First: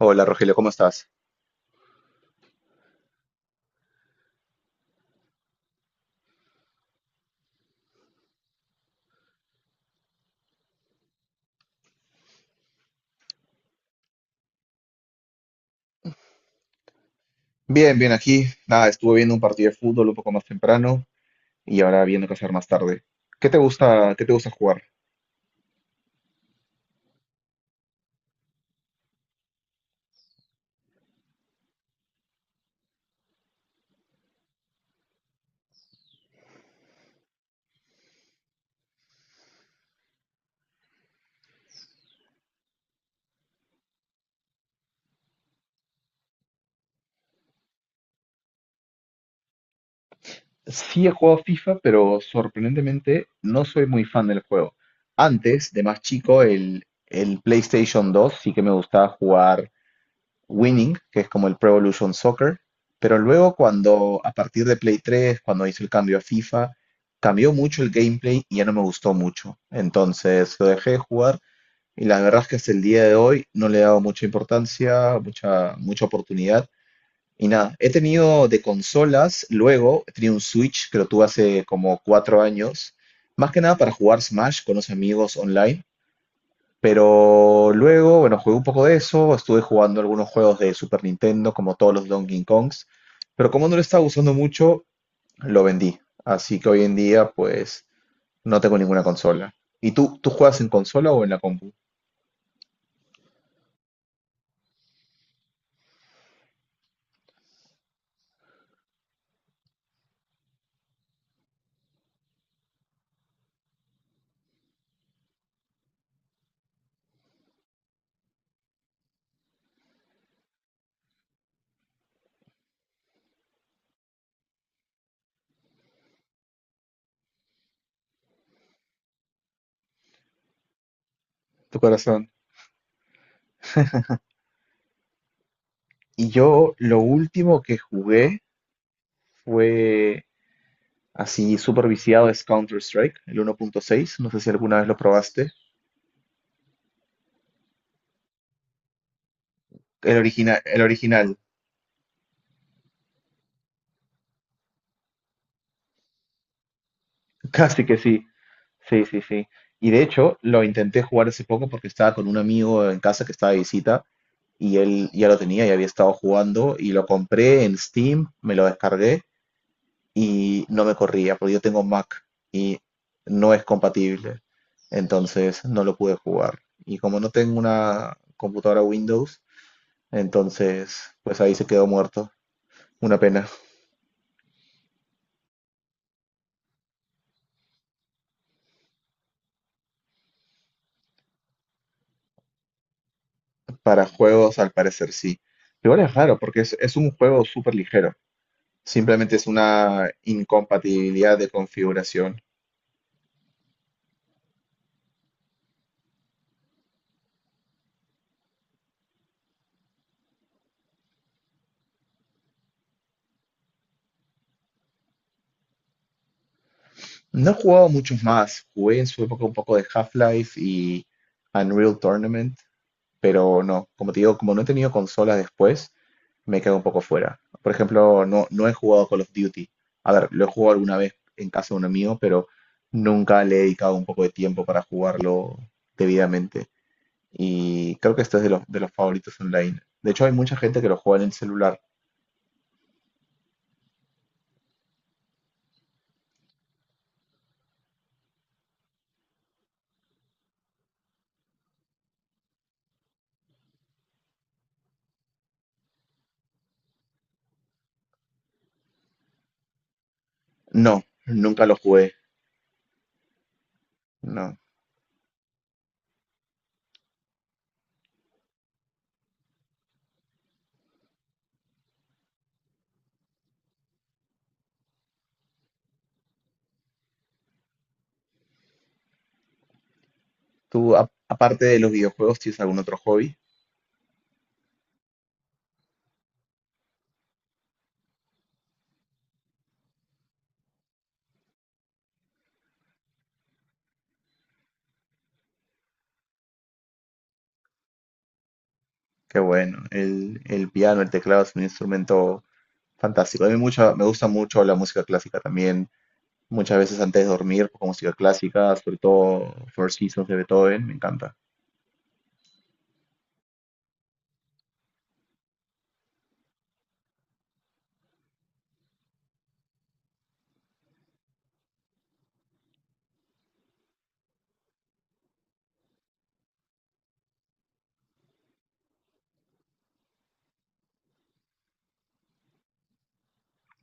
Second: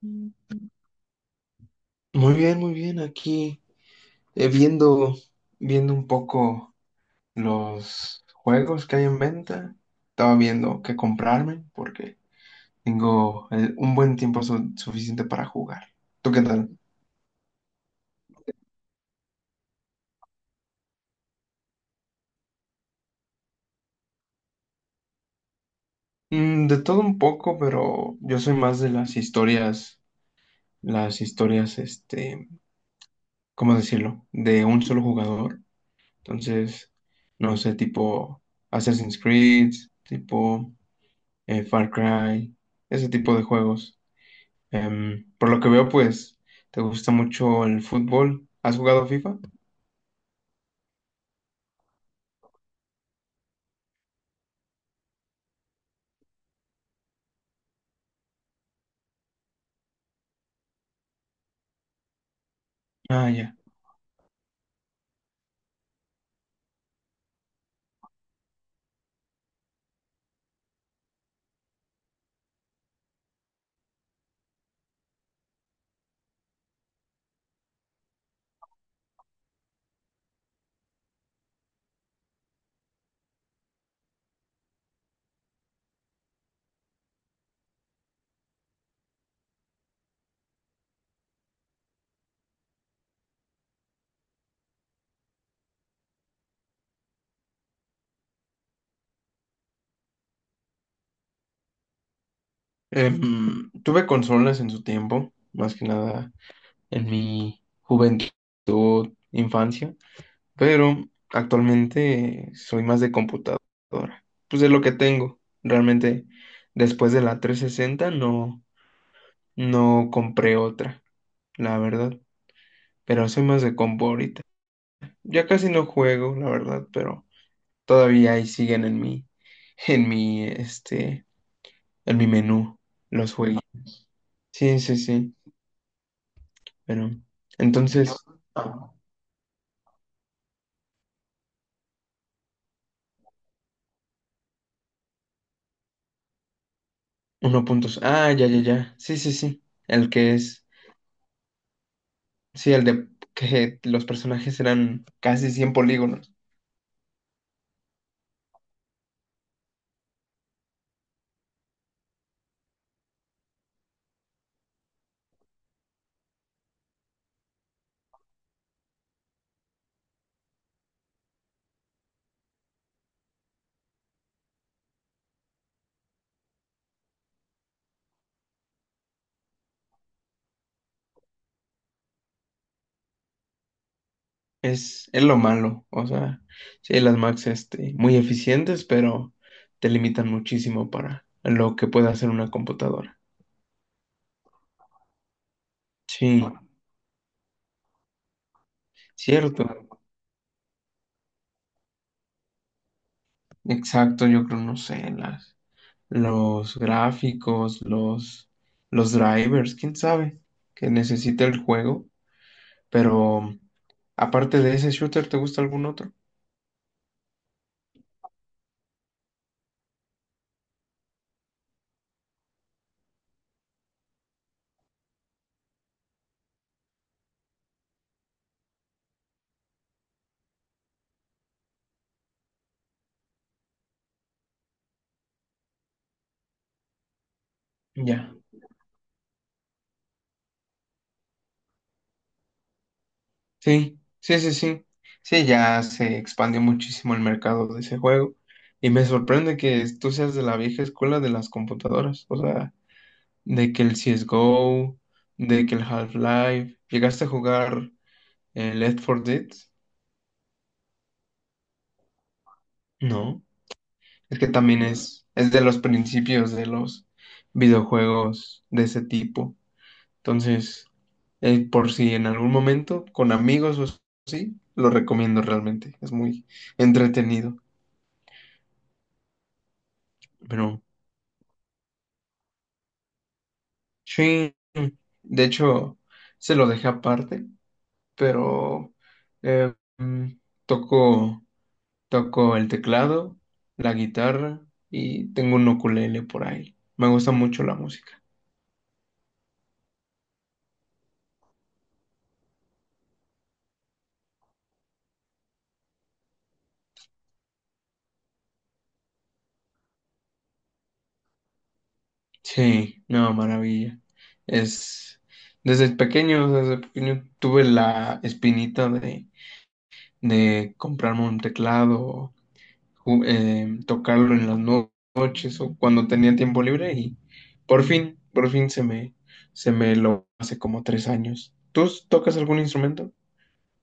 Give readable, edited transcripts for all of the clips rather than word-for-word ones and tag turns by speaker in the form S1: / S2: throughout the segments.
S1: Hola
S2: Mm.
S1: Rogelio, ¿cómo estás?
S2: Muy bien, muy bien. Aquí viendo, viendo un poco los juegos que hay en venta. Estaba viendo qué comprarme porque tengo un buen tiempo suficiente para jugar. ¿Tú qué tal?
S1: Bien, bien aquí. Nada, estuve viendo un partido de fútbol un poco más temprano y ahora viendo qué hacer más tarde. Qué te gusta jugar?
S2: De todo un poco, pero yo soy más de las historias, este, ¿cómo decirlo? De un solo jugador. Entonces, no sé, tipo Assassin's Creed, tipo Far Cry, ese tipo de juegos. Por lo que veo, pues, te gusta mucho el fútbol. ¿Has jugado FIFA?
S1: Sí he jugado FIFA, pero sorprendentemente no soy muy fan del juego. Antes, de más chico, el PlayStation 2 sí que me gustaba jugar Winning, que es como el Pro Evolution Soccer, pero
S2: Ah,
S1: luego
S2: ya.
S1: cuando, a partir de Play 3, cuando hizo el cambio a FIFA, cambió mucho el gameplay y ya no me gustó mucho. Entonces lo dejé de jugar. Y la verdad es que hasta el día de hoy no le he dado mucha importancia, mucha oportunidad. Y nada, he tenido de consolas, luego he tenido un Switch que lo tuve hace como 4 años, más que nada para jugar Smash con los amigos online. Pero luego, bueno, jugué un poco de eso, estuve jugando algunos juegos de Super Nintendo, como todos los Donkey Kongs, pero como no lo estaba usando mucho, lo vendí. Así que hoy en día, pues, no tengo ninguna consola. ¿Y tú juegas en consola o en la compu?
S2: Tuve consolas en su tiempo, más que nada en mi juventud, infancia, pero actualmente soy más de computadora. Pues es lo que tengo. Realmente, después de la 360 no, no compré otra, la verdad. Pero soy más de compu ahorita. Ya casi no juego, la verdad, pero todavía ahí siguen en mi, este,
S1: ¿Tu
S2: en mi
S1: corazón?
S2: menú los juegos. Sí, sí, sí.
S1: Y yo lo
S2: Pero
S1: último que
S2: entonces,
S1: jugué fue así súper viciado es Counter-Strike, el 1.6. No sé si alguna vez lo probaste.
S2: uno puntos. Ah, ya, ya, ya. Sí, sí, sí. El
S1: El
S2: que
S1: original,
S2: es,
S1: el original.
S2: sí, el de que los personajes eran casi 100 polígonos.
S1: Casi que sí. Sí, sí, sí. Y de hecho, lo intenté jugar hace poco porque estaba con un amigo en casa que estaba de visita y él ya lo tenía y había estado jugando y lo compré en Steam, me lo descargué y no me corría, porque yo tengo Mac y no es compatible, entonces no lo pude jugar. Y como no tengo una computadora Windows, entonces pues ahí se quedó muerto. Una pena.
S2: Es lo malo. O sea, sí, las Max, este, muy eficientes, pero te limitan muchísimo para lo que puede hacer una computadora.
S1: Para juegos, al parecer sí. Igual es raro,
S2: Sí,
S1: porque es un juego súper ligero. Simplemente es
S2: cierto.
S1: una incompatibilidad de configuración.
S2: Exacto, yo creo, no sé, las. Los gráficos, los drivers, quién sabe, que necesita el juego. Pero aparte de ese shooter, ¿te gusta algún otro?
S1: No he jugado muchos más. Jugué en su época un poco de Half-Life y Unreal Tournament, pero no, como te digo, como no he tenido consolas después, me quedo un poco fuera. Por ejemplo, no he jugado Call of Duty. A ver, lo he jugado alguna vez en casa de un amigo, pero nunca le he dedicado un poco de tiempo para jugarlo debidamente. Y creo que
S2: Ya.
S1: este es de los favoritos online. De hecho, hay mucha gente que lo juega en el celular.
S2: Sí, sí, sí, sí. Sí, ya se expandió muchísimo el mercado de ese juego. Y me sorprende que tú seas de la vieja escuela de las computadoras. O sea, de que el CSGO, de que el Half-Life. ¿Llegaste a jugar el Left 4 Dead?
S1: No, nunca lo jugué.
S2: No. Es que
S1: No.
S2: también es de los principios de los videojuegos de ese tipo. Entonces, por si en algún momento, con amigos o así, lo recomiendo realmente. Es muy entretenido. Pero
S1: Tú, aparte de los videojuegos, ¿tienes algún otro hobby?
S2: sí, de hecho, se lo dejé aparte, pero eh, mm, toco, toco el teclado, la guitarra y tengo un ukulele por ahí. Me gusta mucho la música.
S1: Qué bueno. El piano, el teclado es un instrumento fantástico. A mí mucha, me gusta mucho la música clásica también. Muchas veces antes de dormir, pues, con música clásica, sobre todo Four Seasons de Beethoven, me encanta.
S2: Sí, no, maravilla. Es desde pequeño tuve la espinita de comprarme un teclado, tocarlo en las noches o cuando tenía tiempo libre y por fin se me lo hace como 3 años. ¿Tú tocas algún instrumento?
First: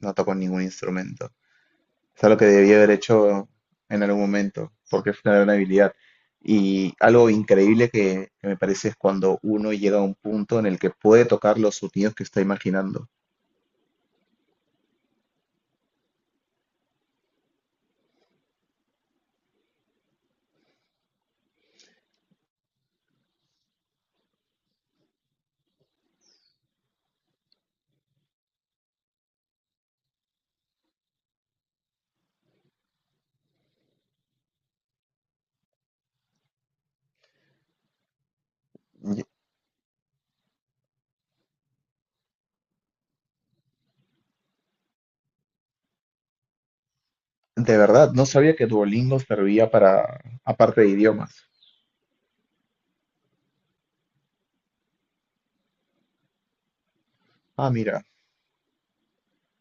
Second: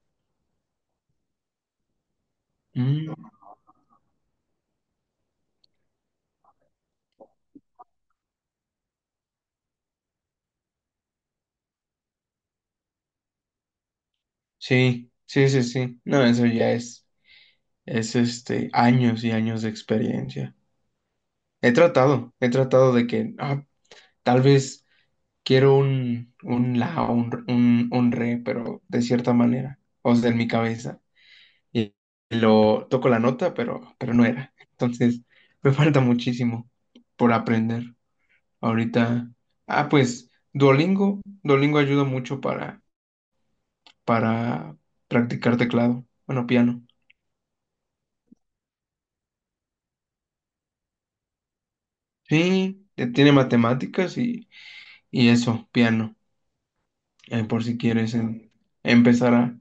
S1: No toco ningún instrumento. Es algo que debía haber
S2: Mm,
S1: hecho en algún momento, porque es una gran habilidad. Y algo increíble que me parece es cuando uno llega a un punto en el que puede tocar los sonidos que está imaginando.
S2: sí, sí, sí, sí. No, eso ya es este, años y años de experiencia. He tratado de que, ah, tal vez quiero un la, un re, pero de cierta manera, o sea, en mi cabeza. Y lo toco la nota, pero no era. Entonces, me falta muchísimo por aprender.
S1: Y-
S2: Ahorita, ah, pues, Duolingo, Duolingo ayuda mucho para, para practicar teclado, bueno, piano.
S1: De verdad, no sabía que Duolingo servía para, aparte de idiomas.
S2: Sí, tiene matemáticas y eso, piano, por
S1: Ah,
S2: si
S1: mira,
S2: quieres empezar a.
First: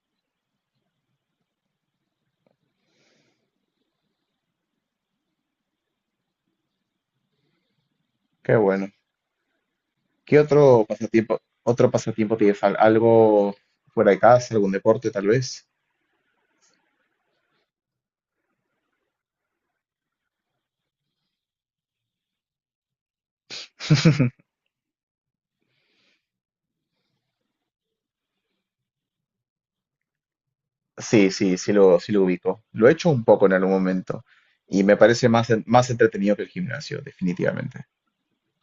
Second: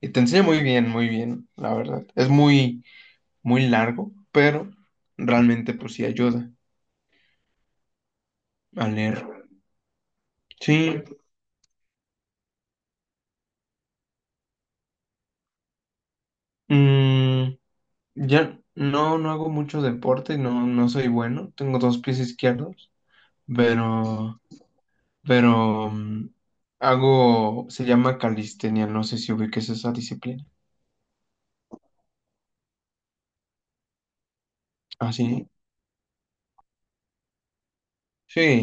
S2: Y te enseña muy bien, la verdad. Es muy muy largo, pero realmente pues sí ayuda
S1: qué
S2: a
S1: bueno.
S2: leer.
S1: ¿Qué
S2: Sí,
S1: otro pasatiempo tienes? ¿Algo fuera de casa, algún deporte tal vez?
S2: mm, ya no, no hago mucho deporte, no, no soy bueno, tengo dos pies izquierdos, pero, pero mm, se llama calistenia, no sé si ubiques esa disciplina.
S1: Sí, sí, sí lo ubico. Lo he hecho un poco en algún momento y me
S2: Ah,
S1: parece
S2: sí,
S1: más entretenido que el gimnasio, definitivamente.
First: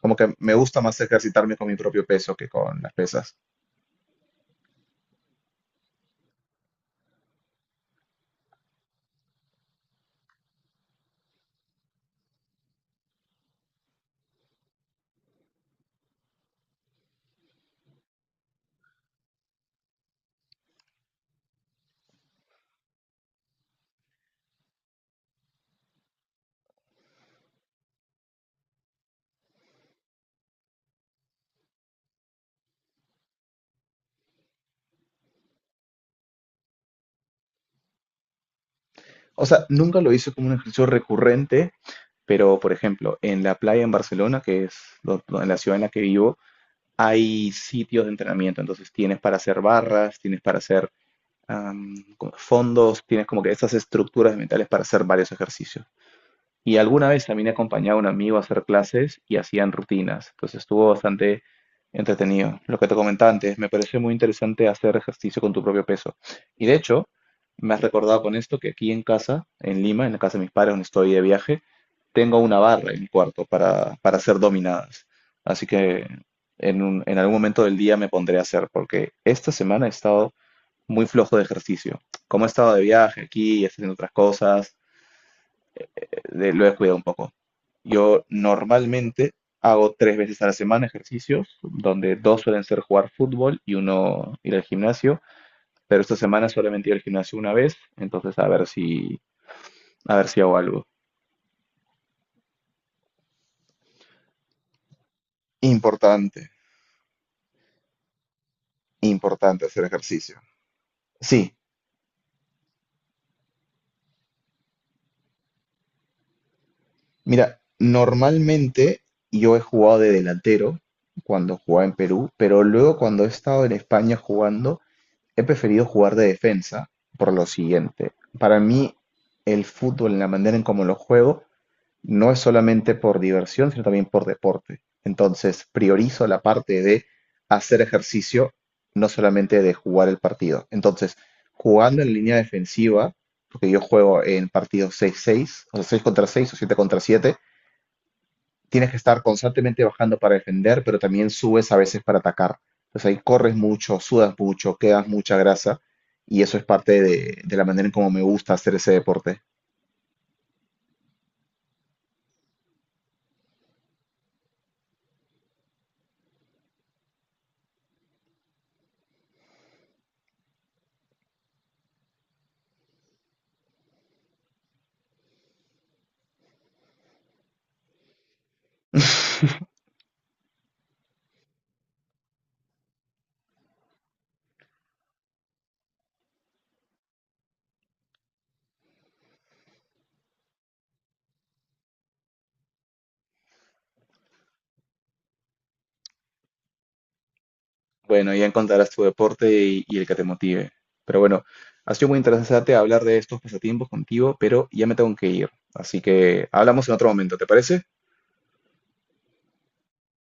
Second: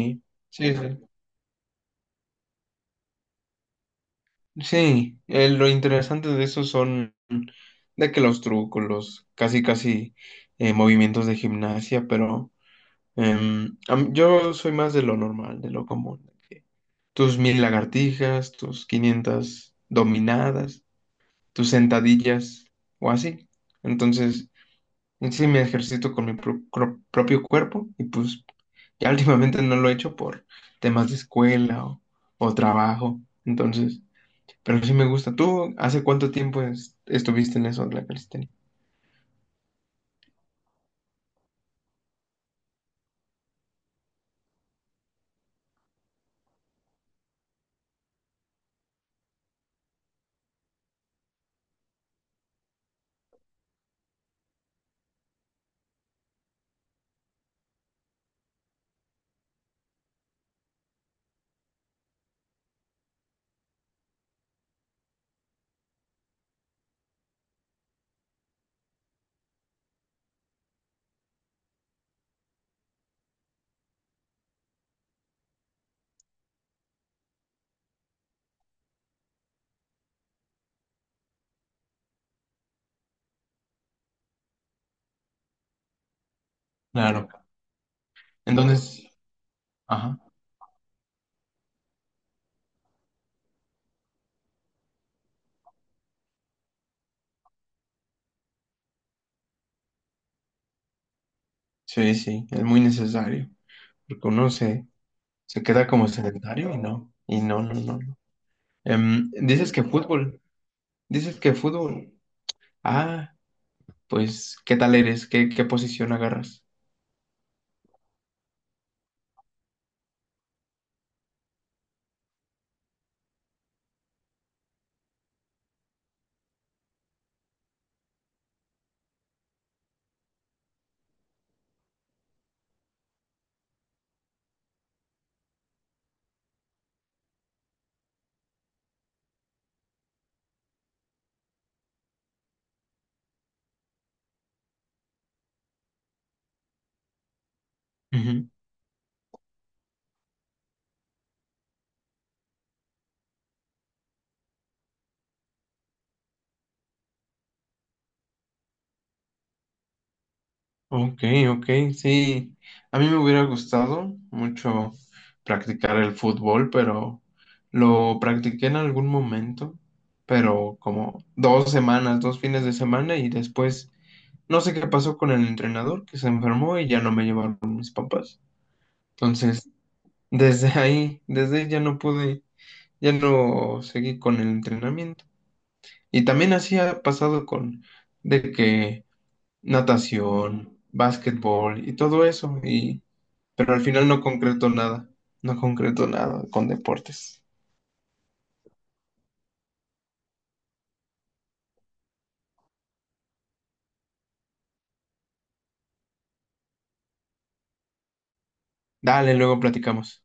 S1: Como que me
S2: sí,
S1: gusta
S2: sí.
S1: más ejercitarme con mi propio peso que con las pesas.
S2: Sí, lo interesante de eso son de que los trucos, los casi casi movimientos de gimnasia, pero a yo soy más de lo normal, de lo común. Que tus 1000 lagartijas, tus 500 dominadas, tus sentadillas o así. Entonces, en sí me ejercito con mi propio cuerpo y pues ya últimamente no lo he hecho por temas de escuela o trabajo. Entonces, pero sí me gusta. ¿Tú hace cuánto tiempo estuviste en eso de la calistenia?
S1: O sea, nunca lo hice como un ejercicio recurrente, pero por ejemplo, en la playa en Barcelona, que es en la ciudad en la que vivo, hay sitios de entrenamiento. Entonces tienes para hacer barras, tienes para hacer fondos, tienes como que esas estructuras mentales para hacer varios ejercicios. Y alguna vez también he acompañado a un amigo a hacer clases y hacían rutinas, entonces estuvo bastante entretenido. Lo que te comentaba antes, me parece muy interesante hacer ejercicio con tu propio peso. Y de hecho, me has recordado con esto que aquí en casa, en Lima, en la casa de mis padres donde estoy de viaje, tengo una barra en mi cuarto para hacer dominadas. Así que en algún momento del día me pondré a hacer, porque esta semana he estado muy flojo de ejercicio. Como he estado de viaje aquí y haciendo otras cosas, lo he cuidado un
S2: Claro.
S1: poco. Yo
S2: Entonces,
S1: normalmente hago tres
S2: ajá,
S1: veces a la semana ejercicios, donde dos suelen ser jugar fútbol y uno ir al gimnasio, pero esta semana solamente he ido al gimnasio una vez, entonces a ver si hago algo.
S2: sí, sí, es muy necesario. Reconoce. Se queda
S1: Importante,
S2: como sedentario y no. Y no, no, no. No.
S1: importante
S2: Dices que
S1: hacer ejercicio.
S2: fútbol. Dices que
S1: Sí,
S2: fútbol. Ah, pues, ¿qué tal eres? ¿Qué posición agarras?
S1: mira, normalmente yo he jugado de delantero cuando jugaba en Perú, pero luego cuando he estado en España jugando, he preferido jugar de defensa por lo siguiente. Para mí, el fútbol, la manera en cómo lo juego, no es solamente por diversión, sino también por deporte. Entonces, priorizo la parte de hacer ejercicio, no solamente de jugar el partido. Entonces, jugando en línea defensiva, porque yo juego en partidos 6-6, o sea, 6 contra 6 o 7 contra 7,
S2: Ujú.
S1: tienes que estar constantemente bajando para defender, pero también subes a veces para atacar. Entonces ahí corres mucho, sudas mucho, quedas mucha grasa y eso es parte de la manera en cómo me gusta hacer ese deporte.
S2: Ok, ok, sí. A mí me hubiera gustado mucho practicar el fútbol, pero lo practiqué en algún momento, pero como 2 semanas, 2 fines de semana y después no sé qué pasó con el entrenador que se enfermó y ya no me llevaron mis papás. Entonces, desde ahí, desde ahí ya no pude, ya no seguí con el entrenamiento. Y también así ha pasado con de que natación, básquetbol y todo eso, y pero al final no concreto nada, no concreto nada con deportes.
S1: Bueno, ya encontrarás tu deporte y el que te motive. Pero bueno, ha sido muy interesante hablar de estos pasatiempos contigo, pero ya me tengo que ir. Así que hablamos en otro momento, ¿te parece?
S2: Dale, luego platicamos.